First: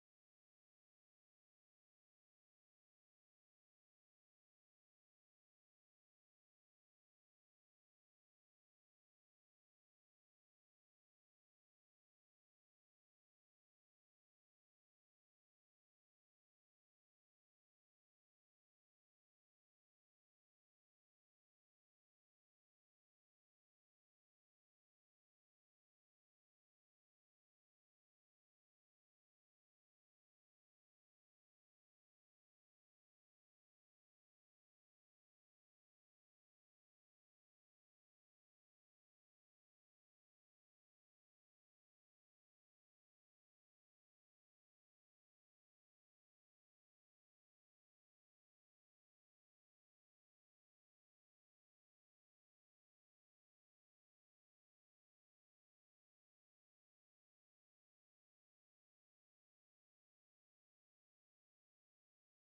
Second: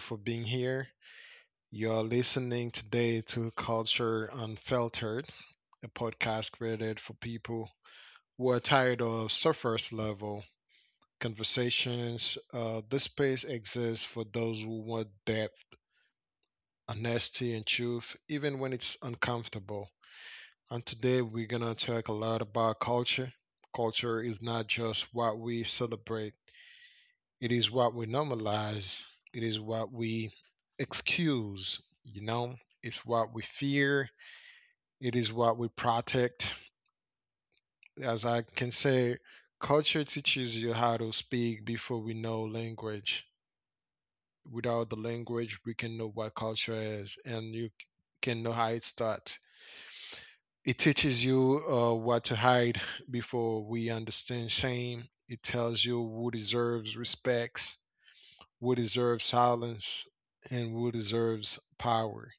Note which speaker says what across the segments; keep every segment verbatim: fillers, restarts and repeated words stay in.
Speaker 1: for being here. You are listening today to Culture Unfiltered, a podcast created for people who are tired of surface level conversations. Uh, this space exists for those who want depth, honesty, and truth, even when it's uncomfortable. And today we're going to talk a lot about culture. Culture is not just what we celebrate. It is what we normalize. It is what we excuse, you know? It's what we fear. It is what we protect. As I can say, culture teaches you how to speak before we know language. Without the language, we can know what culture is and you c- can know how it's taught. It teaches you uh, what to hide before we understand shame. It tells you who deserves respects would deserve silence and would deserves power.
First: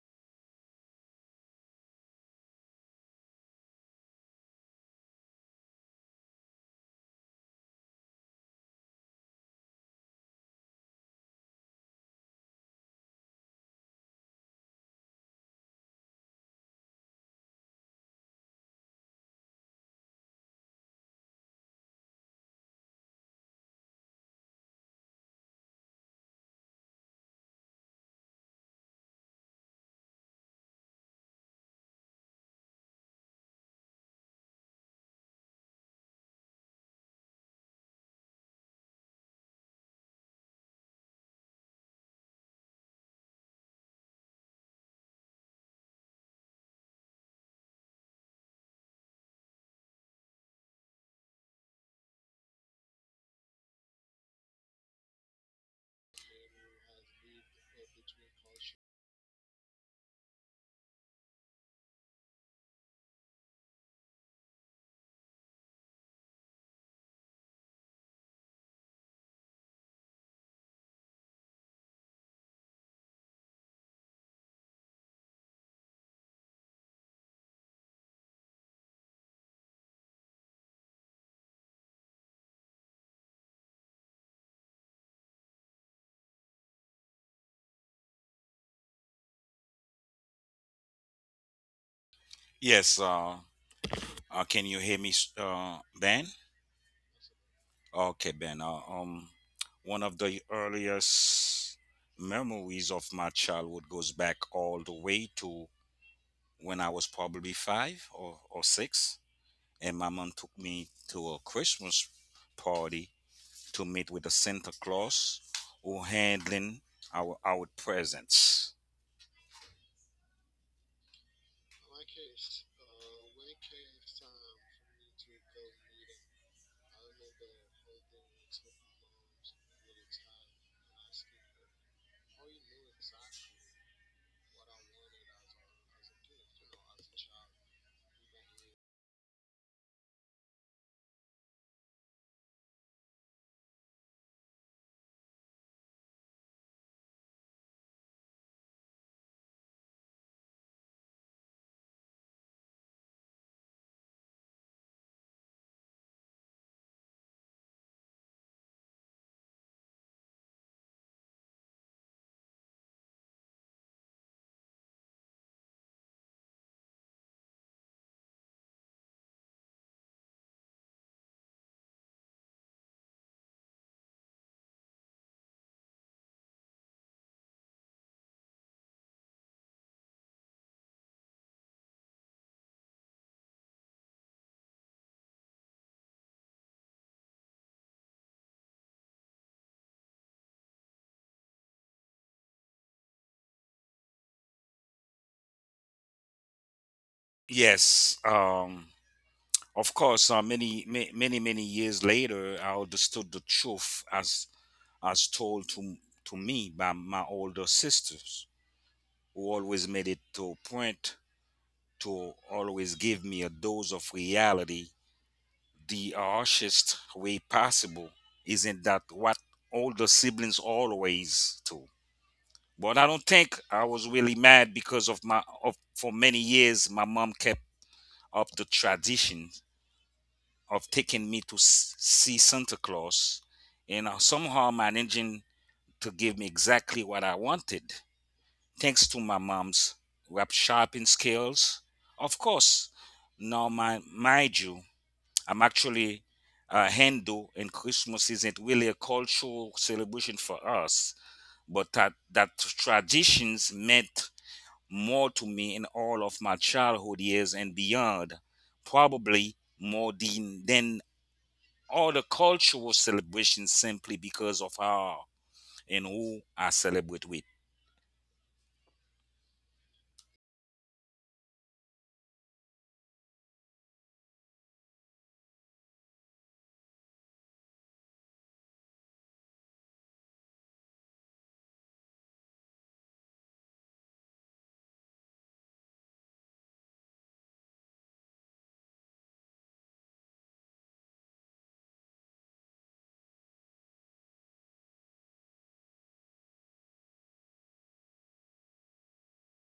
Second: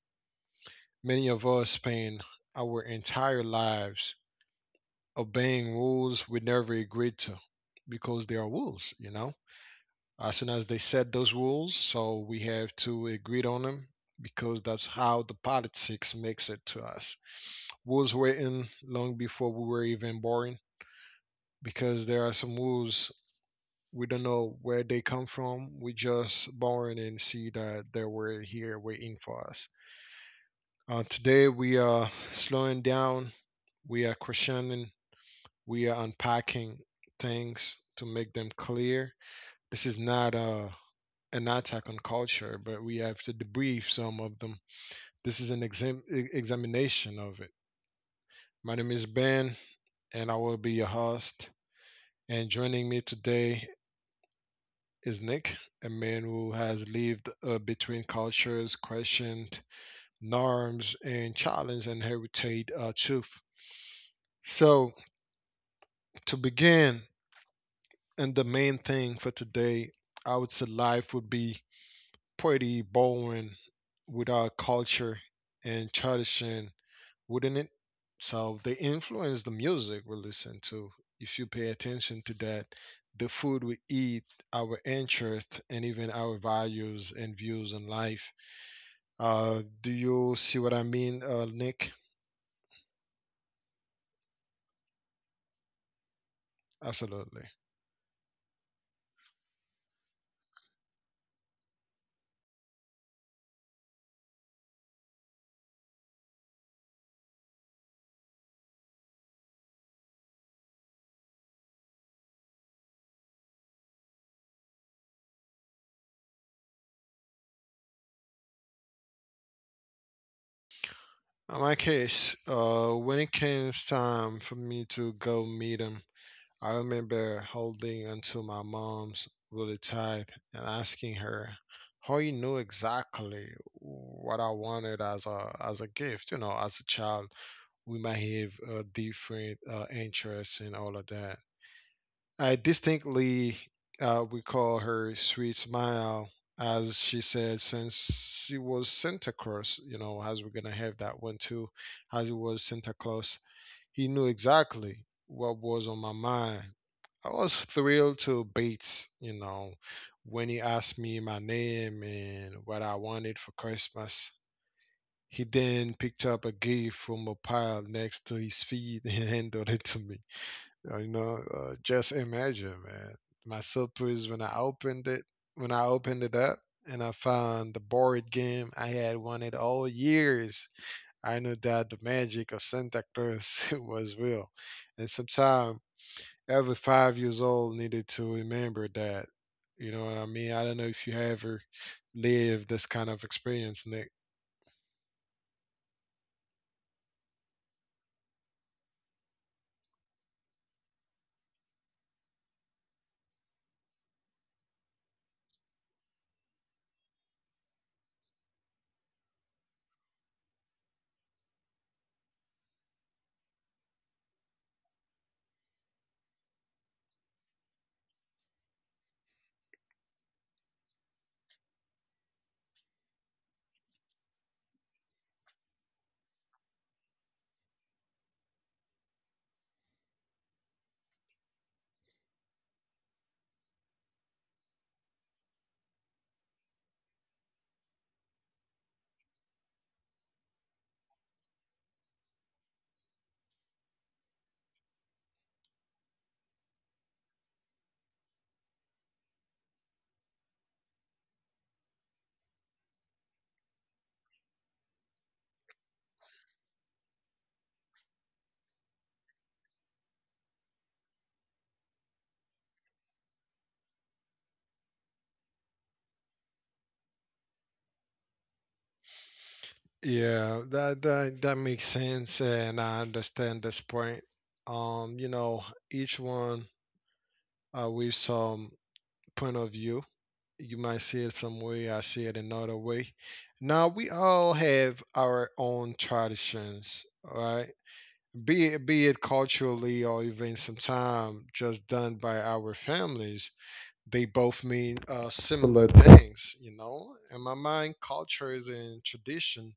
Speaker 1: Many of us spend our entire lives obeying rules we never agreed to because they are rules, you know. As soon as they set those rules, so we have to agree on them because that's how the politics makes it to us. Rules written long before we were even born because there are some rules we don't know where they come from. We just born and see that they were here waiting for us. Uh, today we are slowing down. We are questioning. We are unpacking things to make them clear. This is not a an attack on culture, but we have to debrief some of them. This is an exam- e- examination of it. My name is Ben, and I will be your host. And joining me today is Nick, a man who has lived uh, between cultures, questioned norms, and challenged inherited uh, truth. So, to begin, and the main thing for today, I would say life would be pretty boring without culture and tradition, wouldn't it? So, they influence the music we listen to. If you pay attention to that, the food we eat, our interests, and even our values and views on life. Uh, do you see what I mean, uh, Nick?
Speaker 2: Yes, uh, uh, can you hear me, s- uh, Ben?
Speaker 1: Absolutely.
Speaker 2: Okay, Ben. Uh, um, one of the earliest memories of my childhood goes back all the way to when I was probably five or, or six, and my mom took me to a Christmas party to meet with a Santa Claus who handling our our presents.
Speaker 1: In my case, uh, when it came time for me to go meet him, I remember holding onto my mom's really tight and asking her how you knew exactly what I wanted as a as a gift. You know, as a child, we might have uh, different uh, interests and all of that. I distinctly uh, recall her sweet smile as she said, since she was Santa Claus, you know, as we're going to have that one too, as it was Santa Claus, he knew exactly what was on my mind. I was thrilled to Bates, you know, when he asked me my name and what I wanted for Christmas. He then picked up a gift from a pile next to his feet and handed it to me. Uh, You know, uh, just imagine, man. My surprise when I opened it, when I opened it up, and I found the board game I had wanted all years. I knew that the magic of Santa Claus was real, and sometimes, every five years old needed to remember that. You know what I mean? I don't know if you ever lived this kind of experience, Nick.
Speaker 2: Yes, um, of course. Uh, many, ma- many, many years later, I understood the truth as as told to, to me by my older sisters, who always made it to a point to always give me a dose of reality the harshest way possible. Isn't that what older siblings always do? But I don't think I was really mad because of my of for many years my mom kept up the tradition of taking me to s- see Santa Claus and uh, somehow managing to give me exactly what I wanted, thanks to my mom's rap sharpening skills. Of course, now my mind you, I'm actually a Hindu, and Christmas isn't really a cultural celebration for us, but that that traditions meant more to me in all of my childhood years and beyond, probably more than than all the cultural celebrations simply because of how and who I celebrate with.
Speaker 1: Yeah, that that that makes sense, and I understand this point. Um, you know, each one uh, with some point of view. You might see it some way, I see it another way. Now we all have our own traditions, right? Be it, be it culturally or even sometimes just done by our families. They both mean uh, similar things, you know. In my mind, cultures and tradition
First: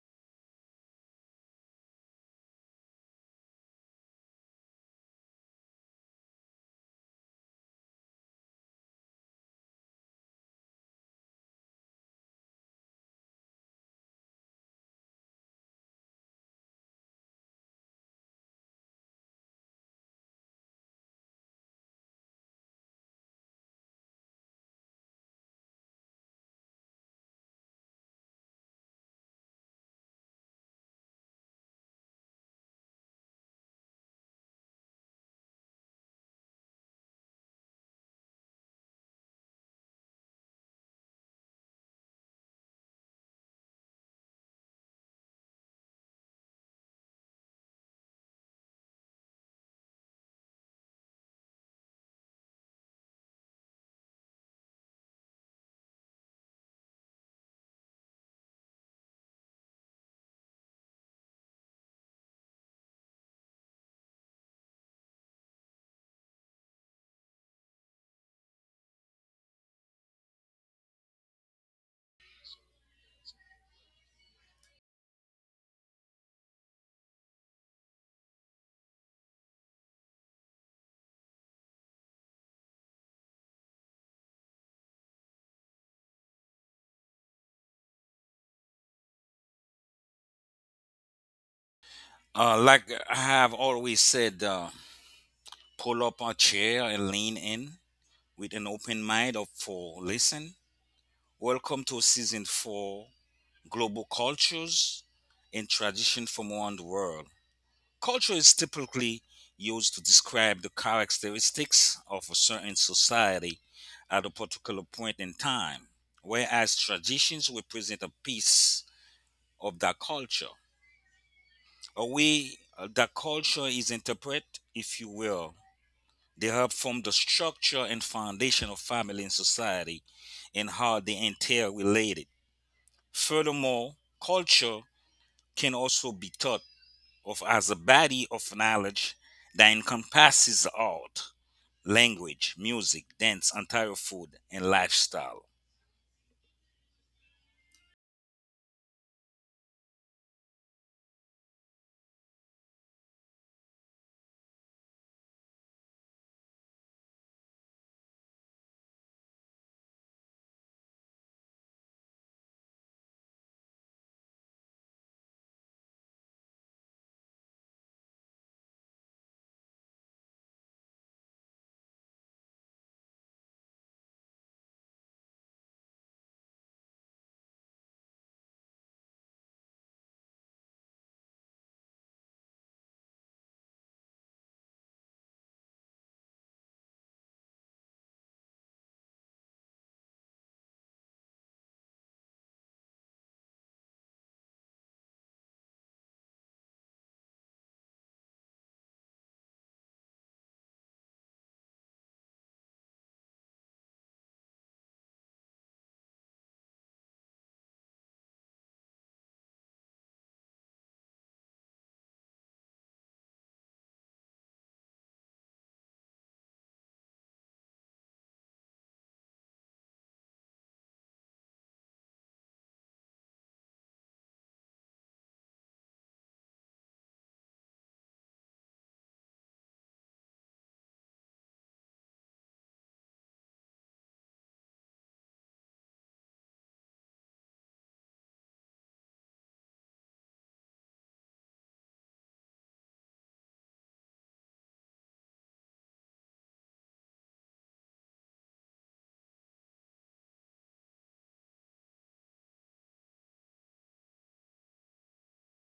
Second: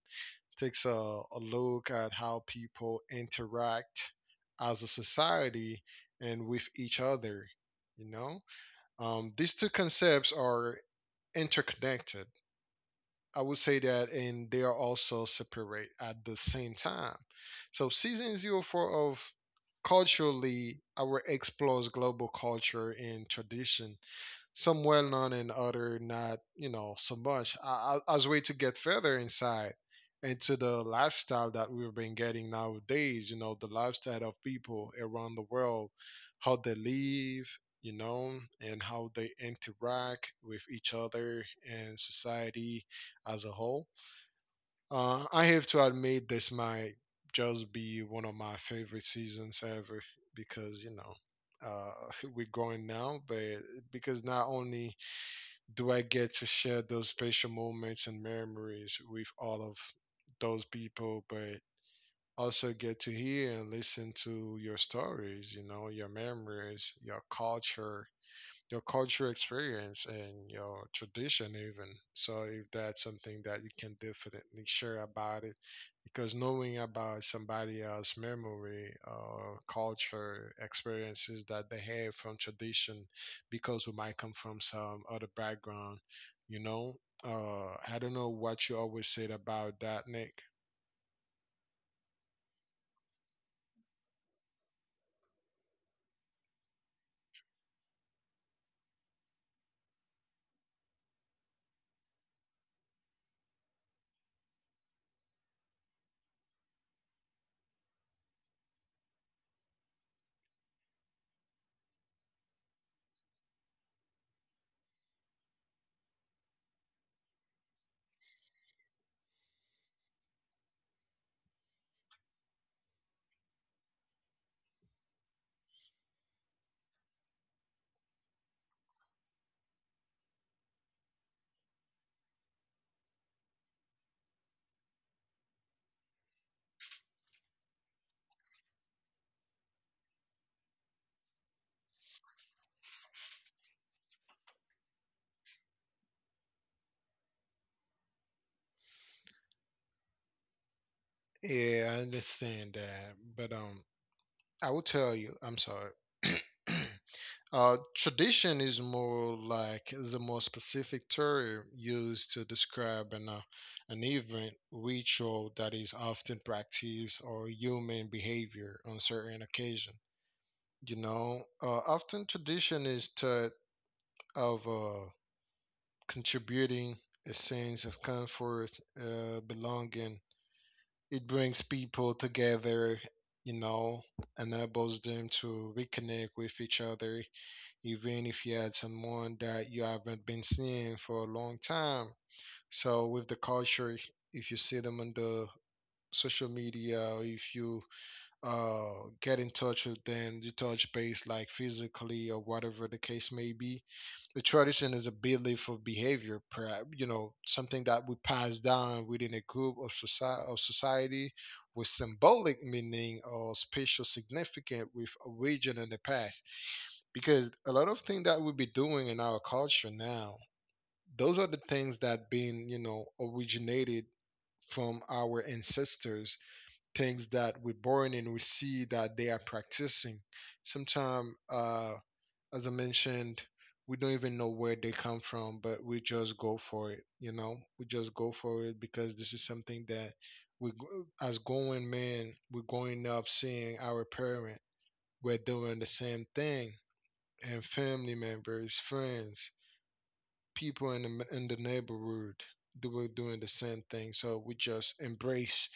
Speaker 1: takes a, a look at how people interact as a society and with each other, you know um, these two concepts are interconnected. I would say that, and they are also separate at the same time. So, season zero four of culturally our explores global culture and tradition some well known and other not, you know, so much a- a- as way to get further inside into the lifestyle that we've been getting nowadays, you know, the lifestyle of people around the world, how they live, you know, and how they interact with each other and society as a whole. Uh, I have to admit, this might just be one of my favorite seasons ever because, you know, uh, we're going now, but because not only do I get to share those special moments and memories with all of those people, but also get to hear and listen to your stories, you know, your memories, your culture, your cultural experience and your tradition even so if that's something that you can definitely share about it because knowing about somebody else's memory or culture experiences that they have from tradition because we might come from some other background you know uh I don't know what you always said about that, Nick.
Speaker 2: Uh, like I have always said, uh, pull up a chair and lean in with an open mind up for listen. Welcome to season four, Global Cultures and Tradition from Around the World. Culture is typically used to describe the characteristics of a certain society at a particular point in time, whereas traditions represent a piece of that culture. A way uh, that culture is interpreted, if you will. They help form the structure and foundation of family and society and how they interrelated. Furthermore, culture can also be thought of as a body of knowledge that encompasses art, language, music, dance, entire food, and lifestyle.
Speaker 1: Yeah, I understand that, but um I will tell you, I'm sorry. Uh, tradition is more like is a more specific term used to describe an uh, an event ritual that is often practiced or human behavior on certain occasion. You know, uh, often tradition is thought of uh, contributing a sense of comfort, uh, belonging. It brings people together. You know, Enables them to reconnect with each other even if you had someone that you haven't been seeing for a long time. So with the culture, if you see them on the social media, or if you uh, get in touch with them, you touch base like physically or whatever the case may be. The tradition is a belief of behavior, perhaps, you know, something that we pass down within a group of society, of society with symbolic meaning or spatial significance with origin in the past. Because a lot of things that we be doing in our culture now, those are the things that being, you know, originated from our ancestors things that we're born in, we see that they are practicing. Sometimes, uh, as I mentioned, we don't even know where they come from, but we just go for it. You know, we just go for it because this is something that we, go- as going men, we're going up seeing our parent. We're doing the same thing, and family members, friends, people in the in the neighborhood, they were doing the same thing. So we just embrace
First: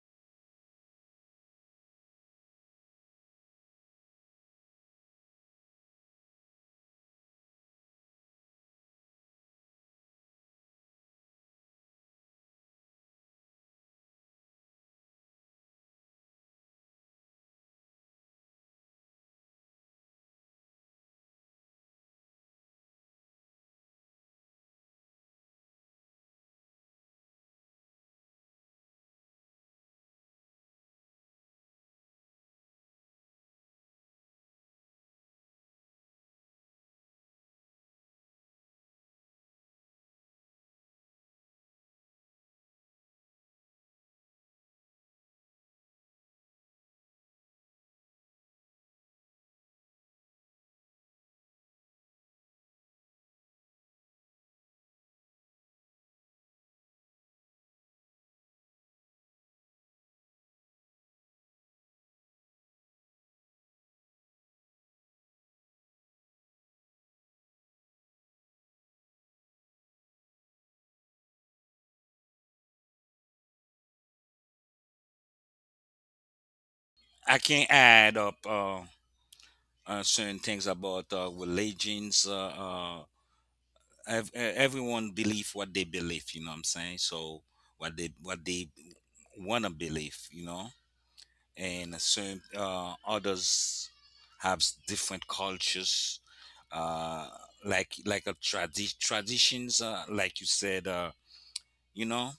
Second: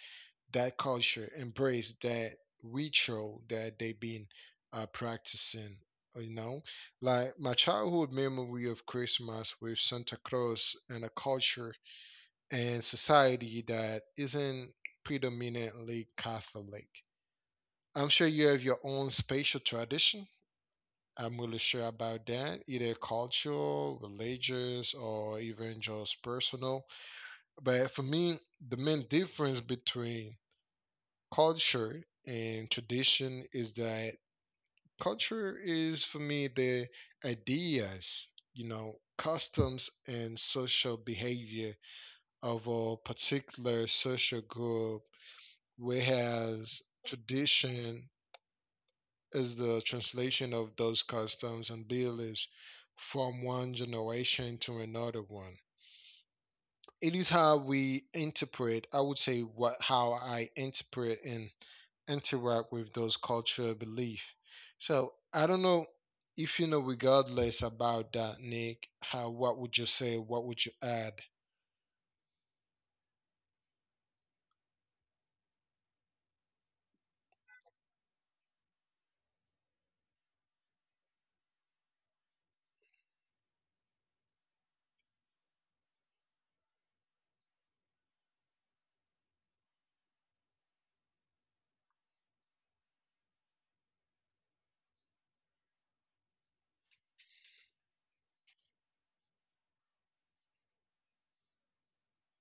Speaker 1: that culture embrace that ritual that they've been uh, practicing. uh, You know, like my childhood memory of Christmas with Santa Claus and a culture and society that isn't predominantly Catholic. I'm sure you have your own spatial tradition. I'm really sure about that, either cultural, religious, or even just personal. But for me, the main difference between culture and tradition is that culture is for me the ideas, you know, customs and social behavior of a particular social group, whereas tradition is the translation of those customs and beliefs from one generation to another one. It is how we interpret, I would say, what how I interpret and interact with those cultural belief. So I don't know, if you know regardless about that, Nick, how what would you say, what would you add?
Speaker 2: I can add up uh, uh, certain things about uh, religions. Uh, uh, ev- eh, everyone believe what they believe, you know what I'm saying, so what they what they want to believe, you know, and certain uh, others have s- different cultures uh like like a tradi- traditions, uh, like you said, uh you know.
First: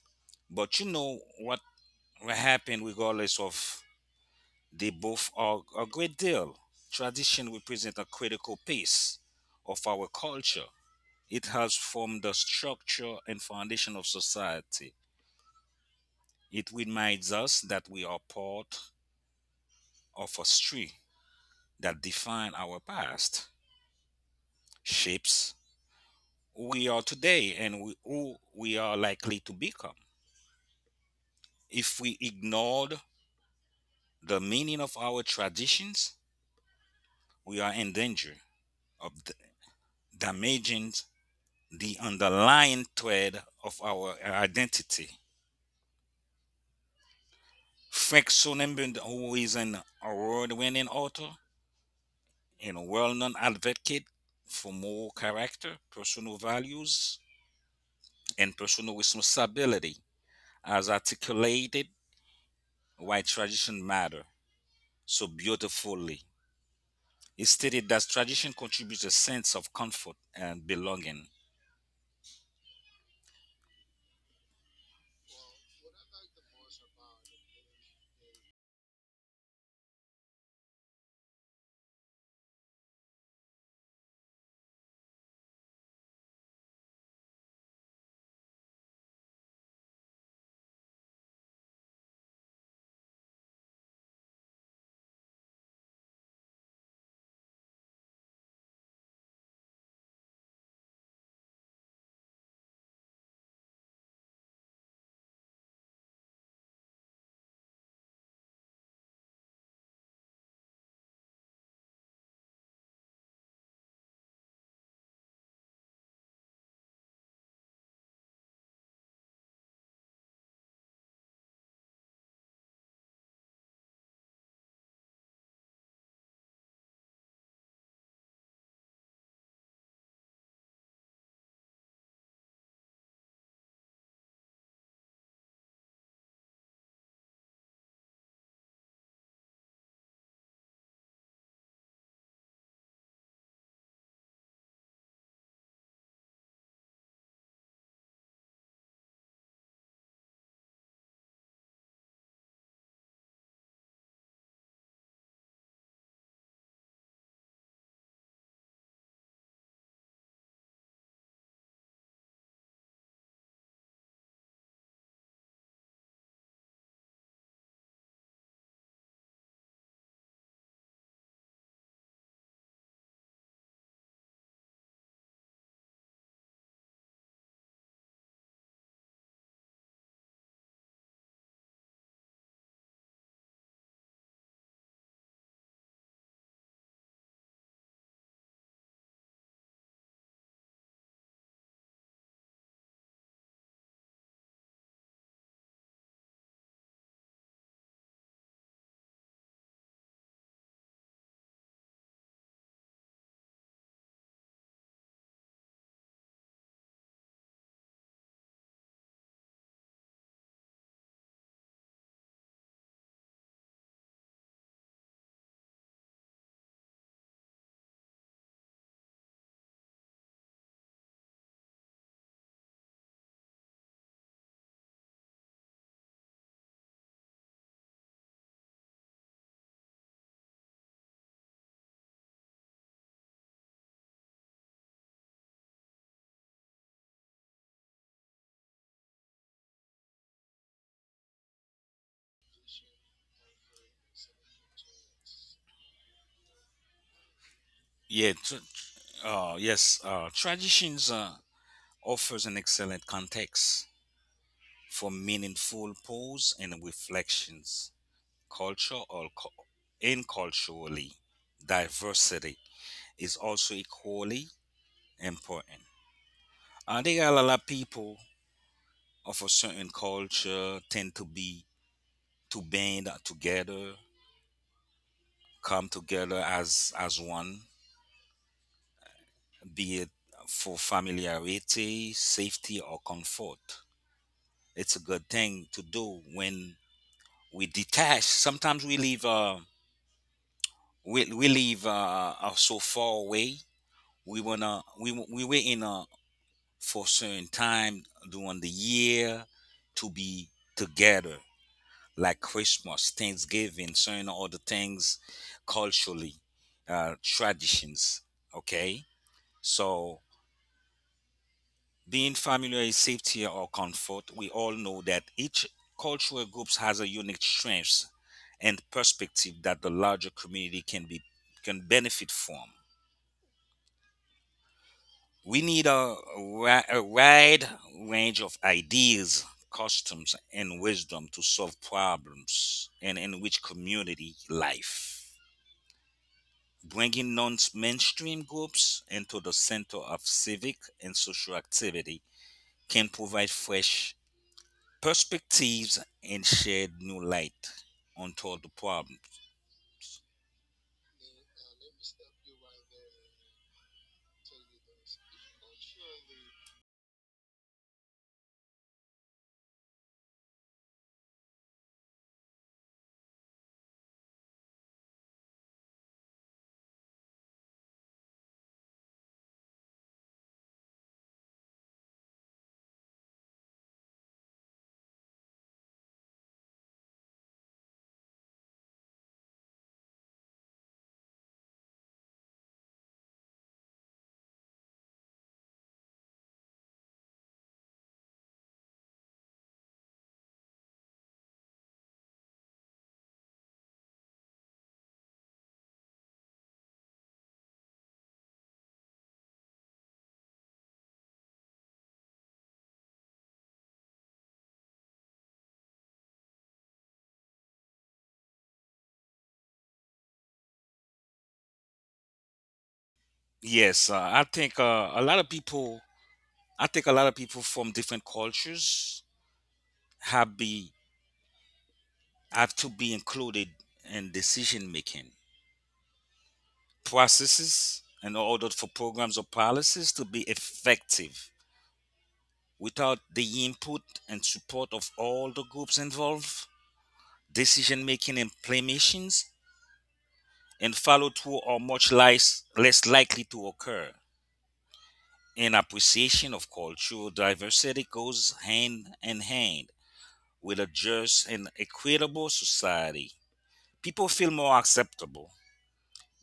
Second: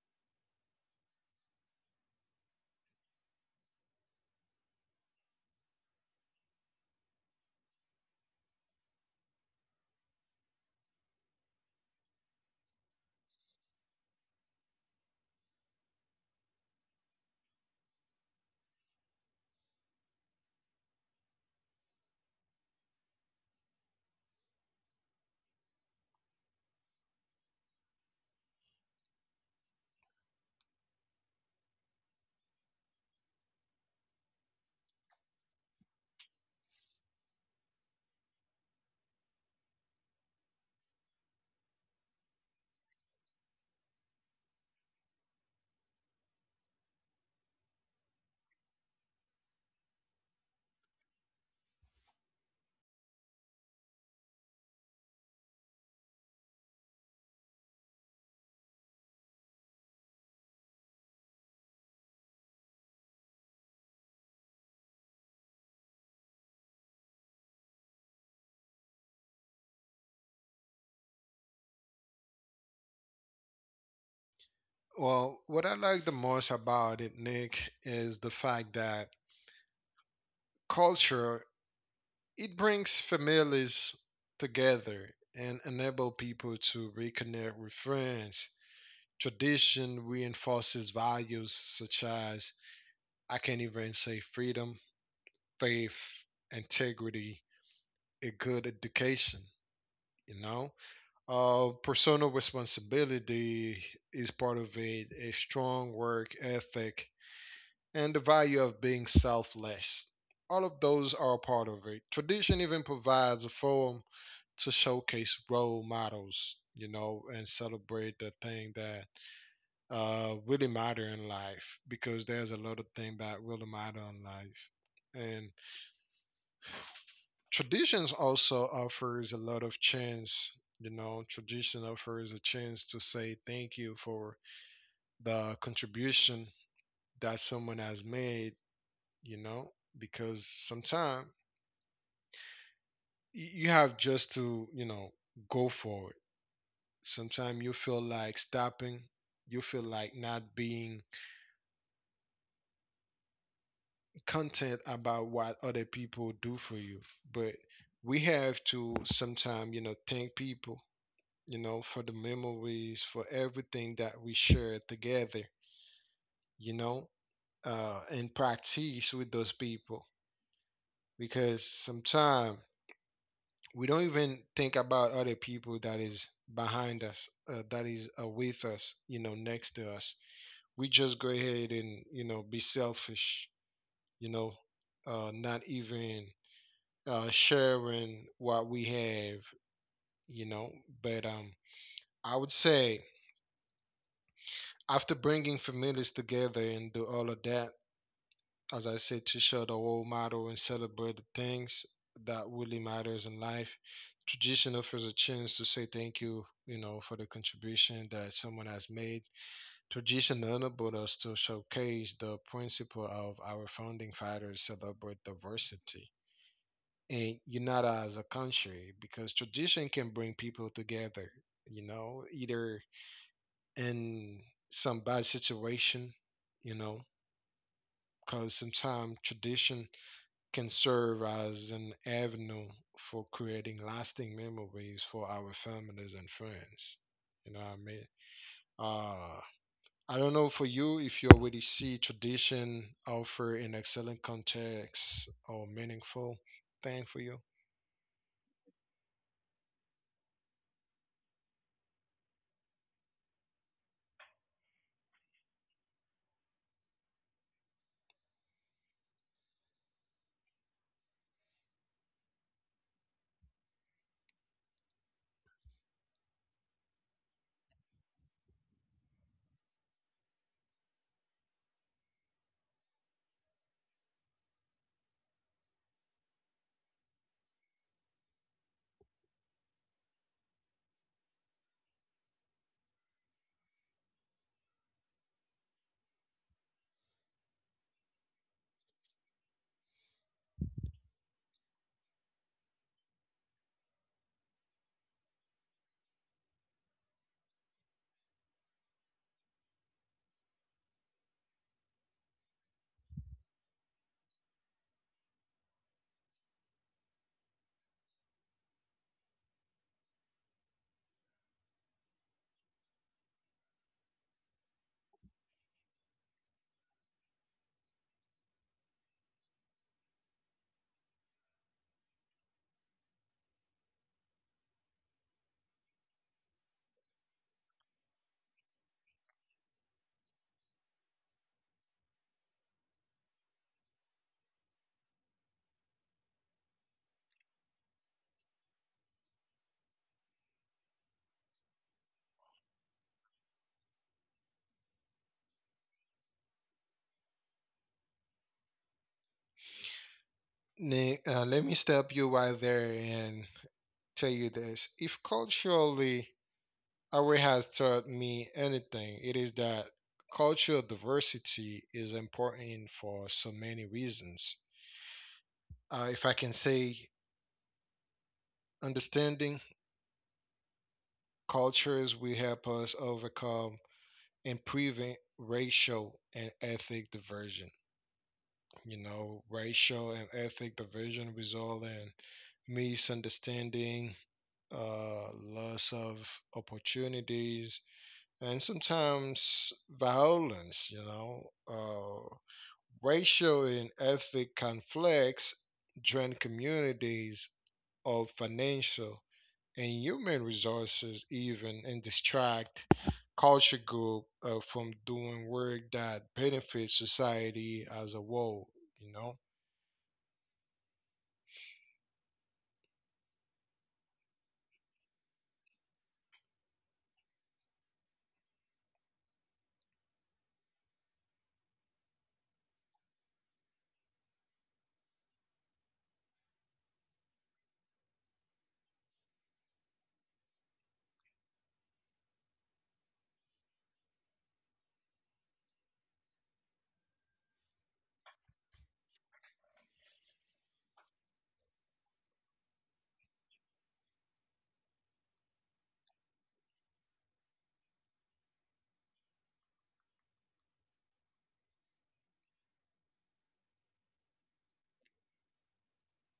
Speaker 2: But you know what? What happened regardless of, they both are a great deal. Tradition represent a critical piece of our culture. It has formed the structure and foundation of society. It reminds us that we are part of a history that defines our past, shapes who we are today, and we- who we are likely to become. If we ignored the meaning of our traditions, we are in danger of d- damaging the underlying thread of our identity. Frank Sonnenberg, who is an award winning author, and a well-known advocate for moral character, personal values, and personal responsibility, as articulated why tradition matter so beautifully. It stated that tradition contributes a sense of comfort and belonging.
Speaker 1: Well, what I like the most about it, Nick, is the fact that culture, it brings families together and enable people to reconnect with friends. Tradition reinforces values such as I can't even say freedom, faith, integrity, a good education. You know, uh, Personal responsibility is part of it, a strong work ethic, and the value of being selfless. All of those are a part of it. Tradition even provides a forum to showcase role models, you know, and celebrate the thing that uh, really matter in life because there's a lot of things that really matter in life. And traditions also offers a lot of chance. You know tradition offers a chance to say thank you for the contribution that someone has made, you know because sometimes you have just to, you know go for it. Sometimes you feel like stopping. You feel like not being content about what other people do for you. But we have to sometimes, you know thank people, you know, for the memories, for everything that we share together, you know, uh, and practice with those people. Because sometimes we don't even think about other people that is behind us, uh, that is uh, with us, you know, next to us. We just go ahead and, you know, be selfish, you know, uh, not even uh, sharing what we have, you know. But um, I would say after bringing families together and do all of that as I said, to show the role model and celebrate the things that really matters in life. Tradition offers a chance to say thank you, you know, for the contribution that someone has made. Tradition enabled us to showcase the principle of our founding fathers celebrate diversity and unite as a country because tradition can bring people together, you know, either in some bad situation, you know, because sometimes tradition can serve as an avenue for creating lasting memories for our families and friends. You know what I mean? Uh, I don't know for you if you already see tradition offer an excellent context or meaningful thing for you.
Speaker 2: Yeah, tr- uh, yes, uh, traditions uh, offers an excellent context for meaningful pause and reflections. Culture or co- in culturally diversity is also equally important. I think a lot of people of a certain culture tend to be to band together, come together as as one, be it for familiarity, safety, or comfort. It's a good thing to do when we detach. Sometimes we leave uh we we leave uh, uh so far away. We wanna we we were in a for certain time during the year to be together, like Christmas, Thanksgiving, certain other things, culturally, uh, traditions. Okay, so being familiar is safety or comfort. We all know that each cultural group has a unique strengths and perspective that the larger community can be can benefit from. We need a, ri- a wide range of ideas, customs, and wisdom to solve problems and enrich community life. Bringing non mainstream groups into the center of civic and social activity can provide fresh perspectives and shed new light onto the problem.
Speaker 1: Ne- uh, let me stop you right there and tell you this. If culturally our has taught me anything, it is that cultural diversity is important for so many reasons. Uh, if I can say, understanding cultures will help us overcome and prevent racial and ethnic diversion. You know, racial and ethnic diversion result in misunderstanding, uh, loss of opportunities, and sometimes violence. You know, uh, racial and ethnic conflicts drain communities of financial and human resources even and distract culture group uh, from doing work that benefits society as a whole, you know.
Speaker 2: Yes, uh, I think uh, a lot of people. I think a lot of people from different cultures have the have to be included in decision making processes in order for programs or policies to be effective. Without the input and support of all the groups involved, decision making implementations and follow through are much less, less likely to occur. An appreciation of cultural diversity goes hand in hand with a just and equitable society. People feel more acceptable,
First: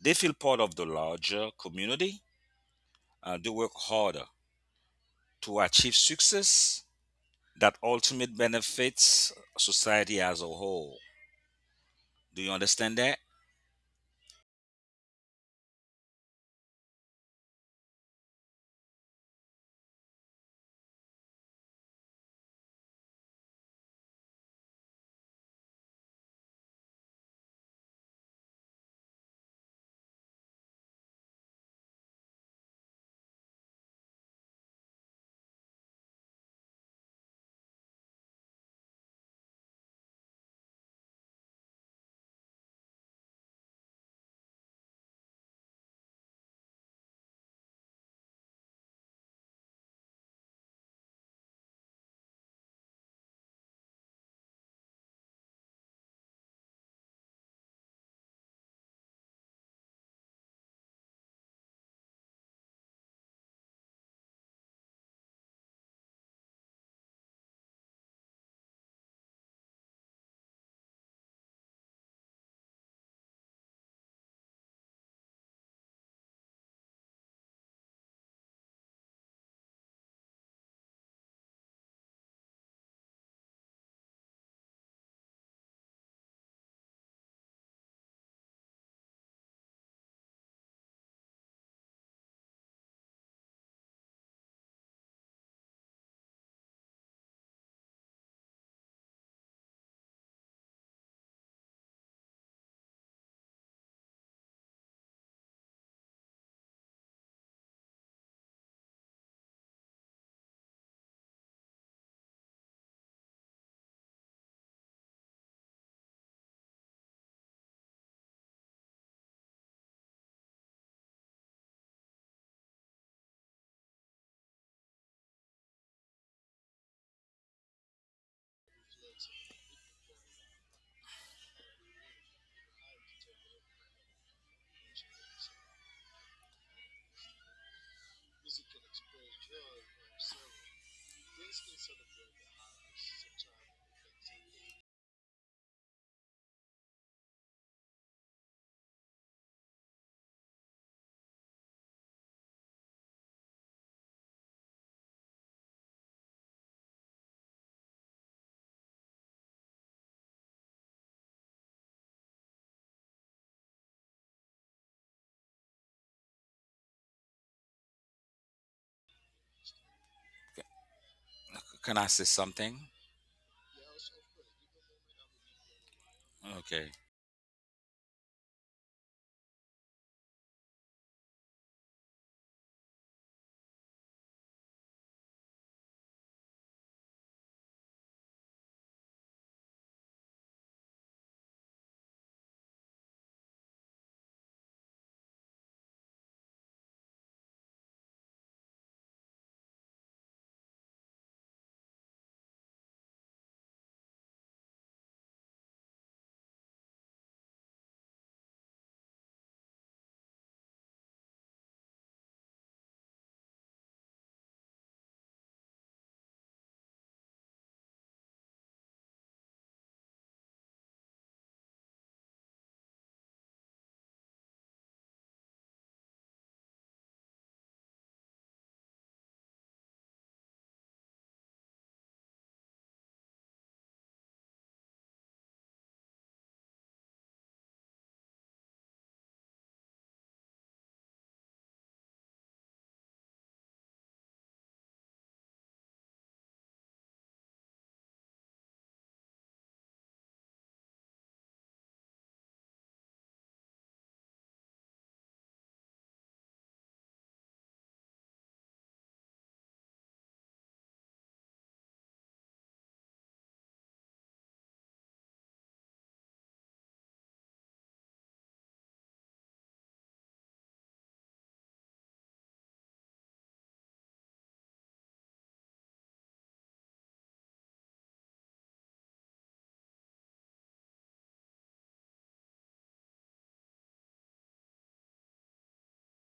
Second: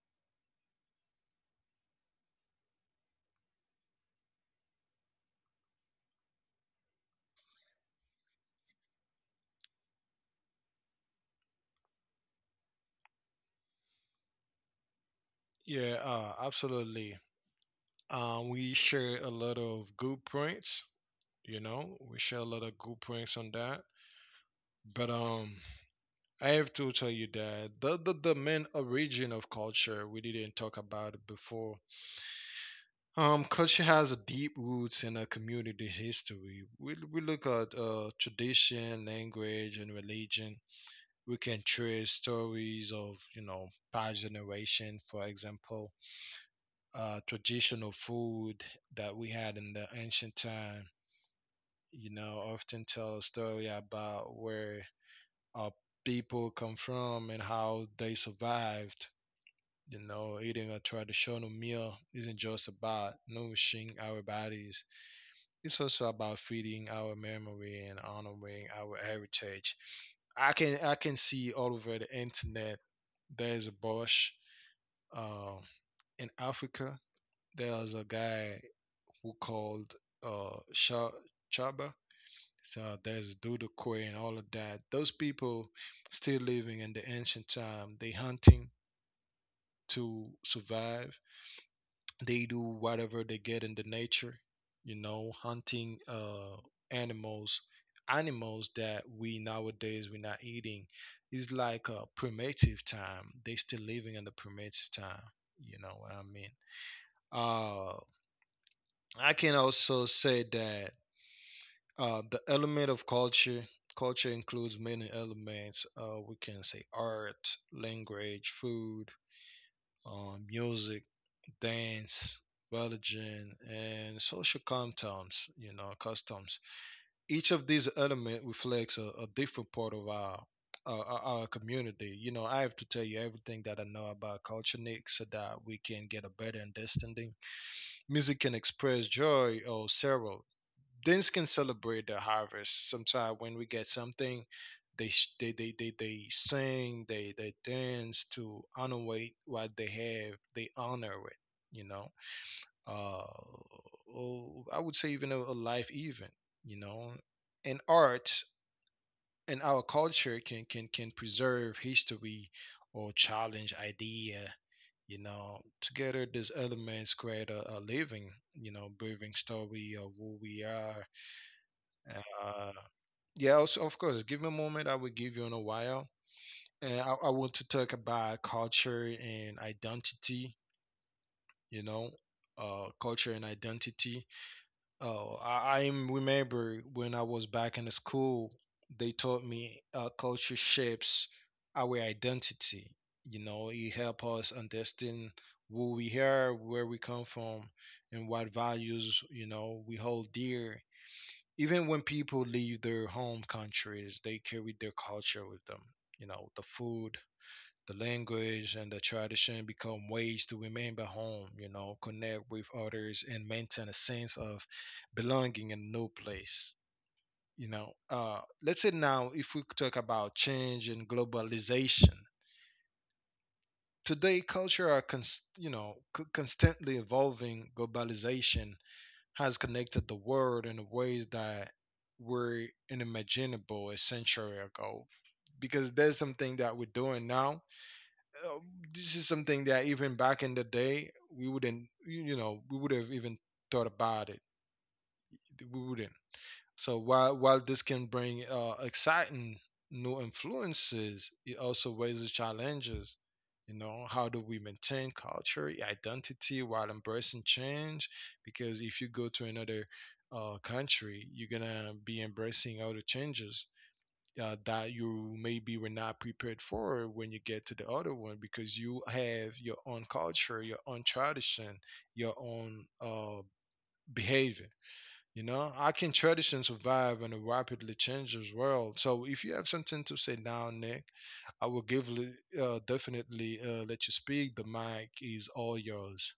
Speaker 2: they feel part of the larger community, uh, to work harder to achieve success that ultimate benefits society as a whole. Do you understand that?
Speaker 1: Yeah, uh, absolutely. Um, we share a lot of good points, you know, we share a lot of good points on that, but um I have to tell you that the, the, the main origin of culture, we didn't talk about it before. Um, culture has a deep roots in a community history. We, we look at uh, tradition, language, and religion. We can trace stories of, you know, past generation. For example, uh, traditional food that we had in the ancient time, you know, often tell a story about where our people come from and how they survived. You know, eating a traditional meal isn't just about nourishing our bodies. It's also about feeding our memory and honoring our heritage. I can I can see all over the internet there's a Bosch uh, in Africa. There's a guy who called uh, Sha- Chaba. So there's Dudukwe and all of that. Those people still living in the ancient time. They hunting to survive. They do whatever they get in the nature, you know, hunting uh animals, animals that we nowadays we're not eating. It's like a primitive time, they still living in the primitive time. You know what I mean? uh I can also say that uh the element of culture culture includes many elements. Uh we can say art, language, food, uh, music, Danes, Belgian, and social customs, you know, customs. Each of these elements reflects a, a different part of our, our our our community. You know, I have to tell you everything that I know about culture, Nick, so that we can get a better understanding. Music can express joy or sorrow. Dance can celebrate the harvest. Sometimes when we get something, they sh- they they they, they sing, they they dance to honor what what they have. They honor it. You know, uh, well, I would say even a, a life event, you know, and art and our culture can can can preserve history or challenge idea, you know. Together, these elements create a, a living, you know, breathing story of who we are.
Speaker 2: Can I say
Speaker 1: Uh,
Speaker 2: something?
Speaker 1: yeah, also, of course, give me a moment. I will give you in a while.
Speaker 2: Okay.
Speaker 1: And I, I want to talk about culture and identity, you know, uh, culture and identity. Oh, I, I remember when I was back in the school, they taught me uh, culture shapes our identity. You know, it helps us understand who we are, where we come from, and what values, you know, we hold dear. Even when people leave their home countries, they carry their culture with them. You know, the food, the language and the tradition become ways to remember home, you know, connect with others and maintain a sense of belonging in no place. You know, uh, let's say now if we talk about change and globalization, today culture are, cons- you know, c- constantly evolving. Globalization has connected the world in ways that were unimaginable a century ago, because there's something that we're doing now. uh, this is something that even back in the day we wouldn't you you know we would have even thought about it, we wouldn't. So while while this can bring uh, exciting new influences, it also raises challenges. You know, how do we maintain culture identity while embracing change? Because if you go to another uh, country, you're gonna be embracing other changes uh, that you maybe were not prepared for when you get to the other one, because you have your own culture, your own tradition, your own uh, behavior. You know, how can tradition survive in a rapidly changing world? So, if you have something to say now, Nick, I will give li- uh, definitely uh, let you speak. The mic is all yours.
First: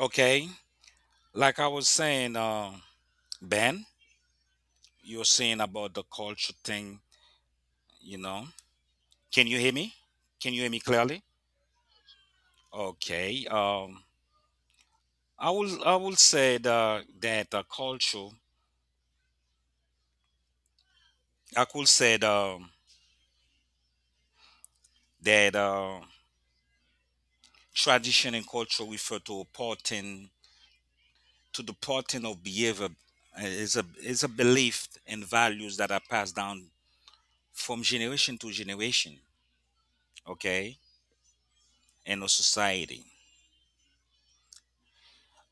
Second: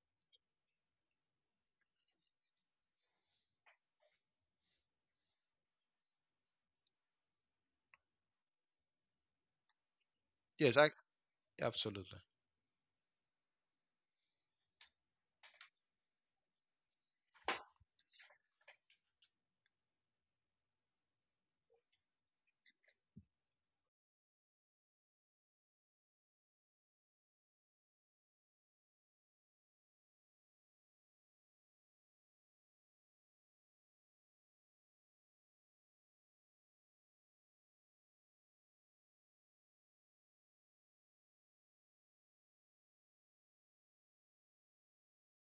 Speaker 2: Okay. Like I was saying, uh, Ben, you're saying about the culture thing, you know. Can you hear me? Can you hear me
Speaker 1: Yes, I
Speaker 2: clearly?
Speaker 1: absolutely,
Speaker 2: Okay. Um, I will I will say the, that the culture, I could say the, that uh, tradition and culture refer to a pattern to the pattern of behavior, uh, is a is a belief and values that are passed down from generation to generation. Okay, in a society.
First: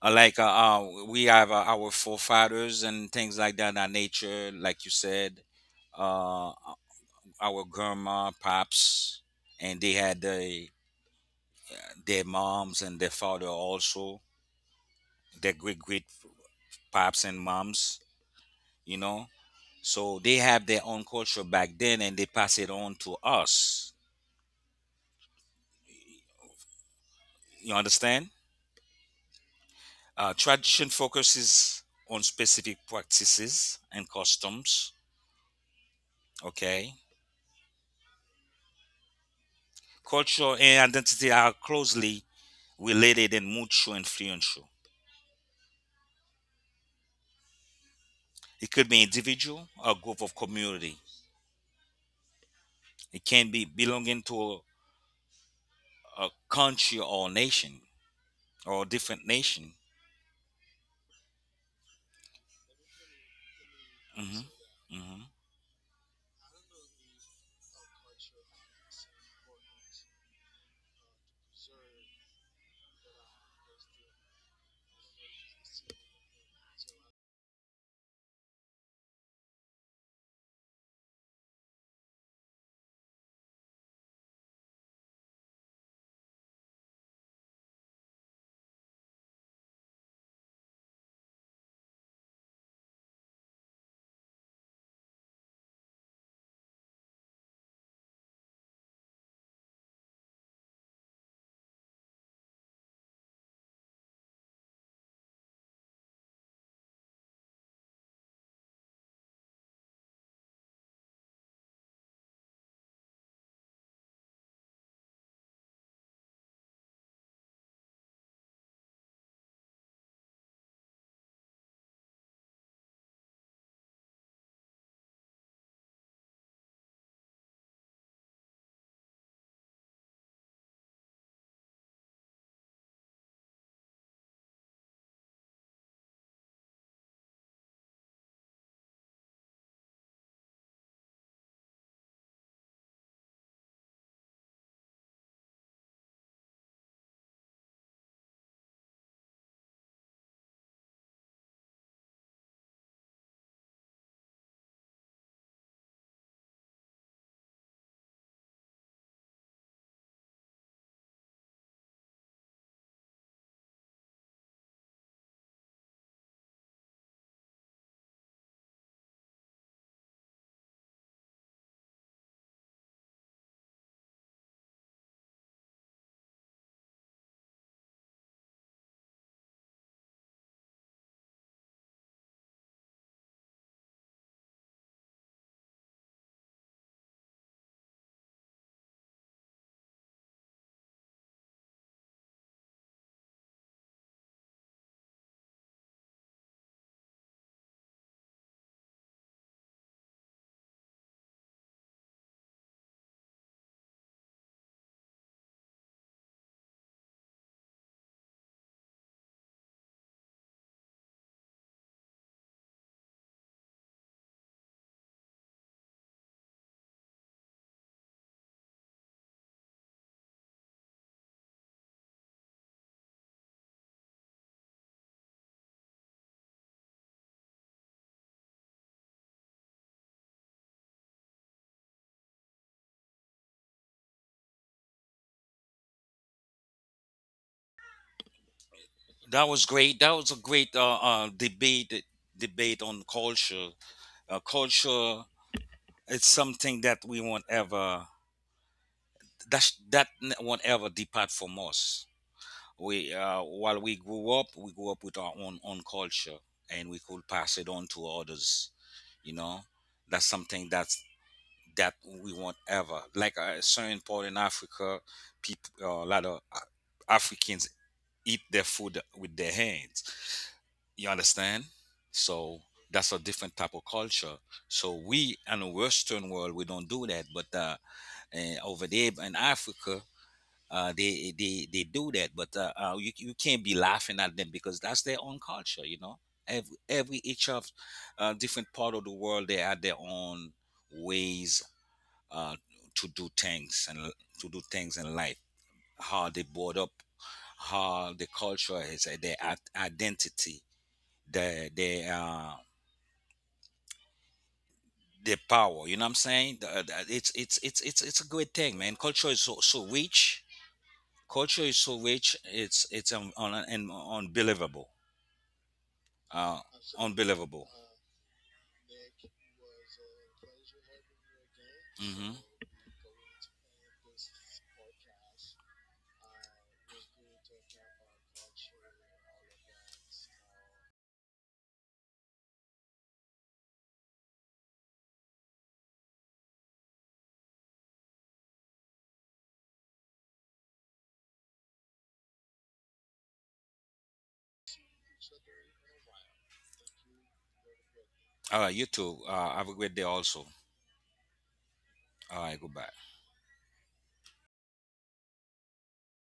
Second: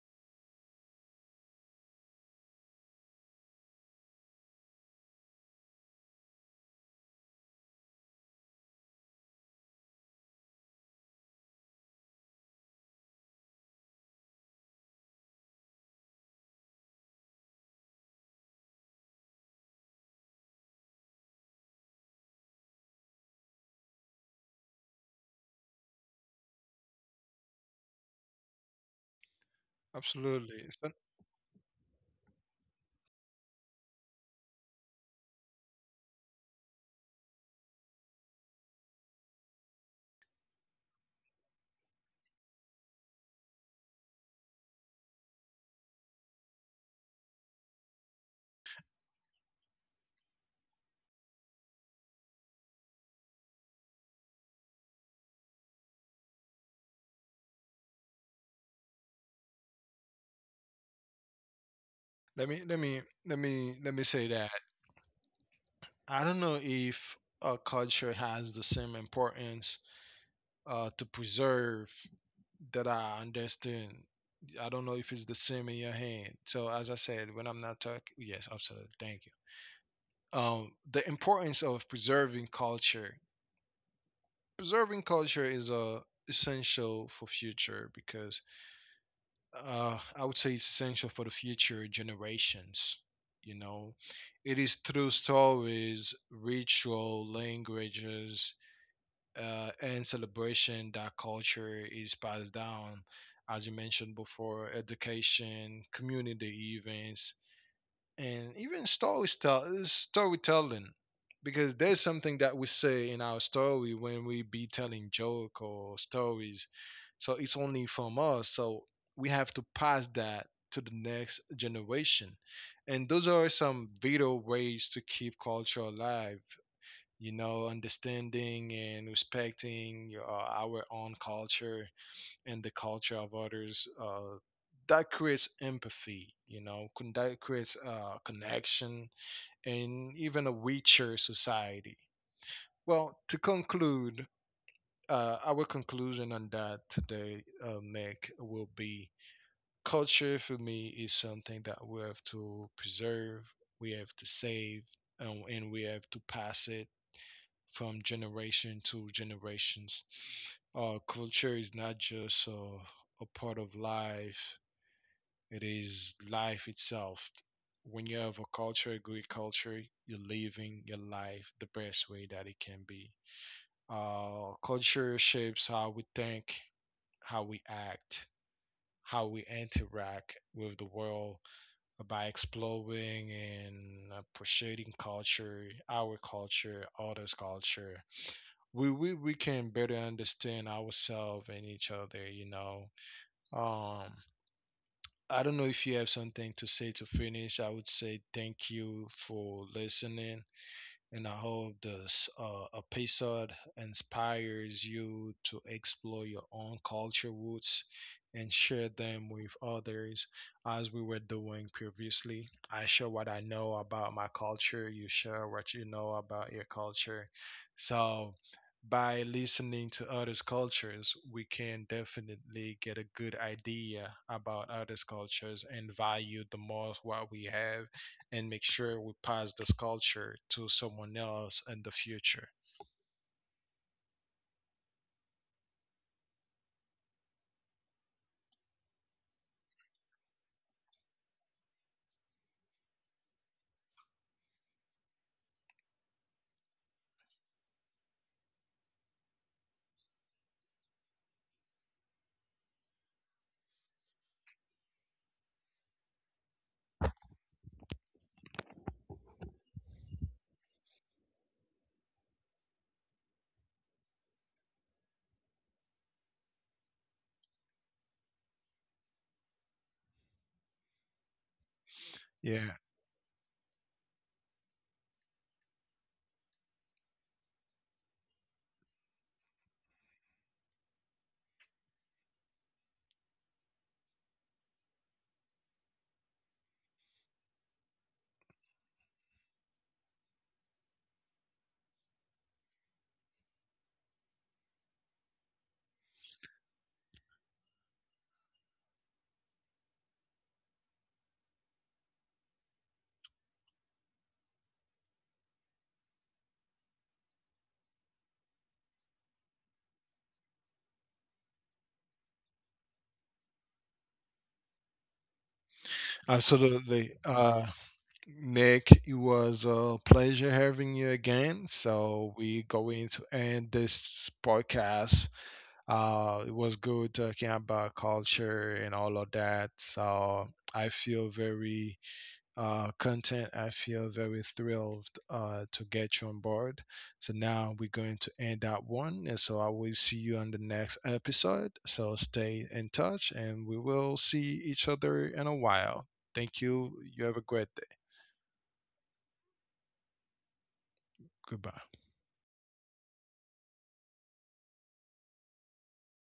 Speaker 2: Uh, like uh, uh, we have uh, our forefathers and things like that, that nature, like you said, uh, our grandma pops, and they had the, their moms and their father also, their great great pops and moms, you know. So they have their own culture back then and they pass it on to us. You understand? Uh,
Speaker 1: absolutely.
Speaker 2: tradition
Speaker 1: So
Speaker 2: focuses on specific practices and customs. Okay. Culture and identity are closely related and mutually influential. It could be individual or group of community. It can be belonging to a, a country or nation or a different nation.
Speaker 1: let me let me let me let me say
Speaker 2: Hmm.
Speaker 1: that.
Speaker 2: Hmm.
Speaker 1: I don't know if a culture has the same importance uh, to preserve that I understand. I don't know if it's the same in your hand. So as I said, when I'm not talking, yes, absolutely. Thank you. Um, the importance of preserving culture. Preserving culture is uh, essential for future because uh, I would say it's essential for the future generations. You know, it is through stories, ritual, languages, uh, and celebration that culture is passed down, as you mentioned before, education, community events, and even story tell- storytelling. Because there's something that we say in our story when we be telling joke or stories. So it's only from us. So we have to pass that to the next generation. And those are some vital ways to keep culture alive, you know, understanding and respecting your, uh, our own culture and the culture of others, uh, that creates empathy, you know, con- that creates uh, connection and even a richer society. Well, to conclude, uh, our conclusion on that today, uh, Nick, will be culture for me is something that we have to preserve, we have to save, and, and we have to pass it from generation to generations. Uh, culture is not just uh, a part of life; it is life itself. When you have a culture, a great culture, you're living your life the best way that it can be. Uh, culture shapes how we think, how we act, how we interact with the world by exploring and appreciating culture, our culture, others' culture, we we we can better understand ourselves and each other, you know. um I don't know if you have something to say to finish. I would say thank you for listening, and I hope this uh, episode inspires you to explore your own culture roots and share them with others, as we were doing previously. I share what I know about my culture, you share what you know about your culture. So, by listening to others' cultures, we can definitely get a good idea about others' cultures and value the most what we have and make sure we pass this culture to someone else in the future.
Speaker 2: That was great. That was a great uh, uh, debate debate on culture. Uh, culture, it's something that we won't ever, that that won't ever depart from us. We uh, while we grew up, we grew up with our own own culture, and we could pass it on to others. You know, that's something that's that we won't ever, like uh, certain part in Africa. People, uh, a lot of uh, Africans eat their food with their hands. You understand? So
Speaker 1: Yeah,
Speaker 2: that's a different type of culture. So we in the Western world we don't do that, but uh, eh, over there in Africa uh, they they they do that, but uh, uh, you you can't be laughing at them because that's their own culture, you know. Every, every each of uh, different part of the world, they had their own ways uh, to do things and to do things in life. How they brought up, how the culture is, uh, their at- identity, their their uh, their power. You know what I'm saying? The- uh, the- It's it's it's it's it's a great thing, man. Culture is so so rich, culture is so rich, it's it's un, un, un, unbelievable. uh
Speaker 1: absolutely.
Speaker 2: unbelievable.
Speaker 1: Uh, Nick, it was a pleasure having you again.
Speaker 2: Hmm.
Speaker 1: So we're going to end this podcast. Uh, it was good talking about culture and all of that. So I feel very uh, content. I feel very thrilled uh, to get you on board. So now we're going to end that one. And so I will see you on the next episode. So stay in touch and we will see each other in a while. Thank you. You have a great day.
Speaker 2: All right, you too, uh have a great day also.
Speaker 1: Goodbye.
Speaker 2: All right, goodbye.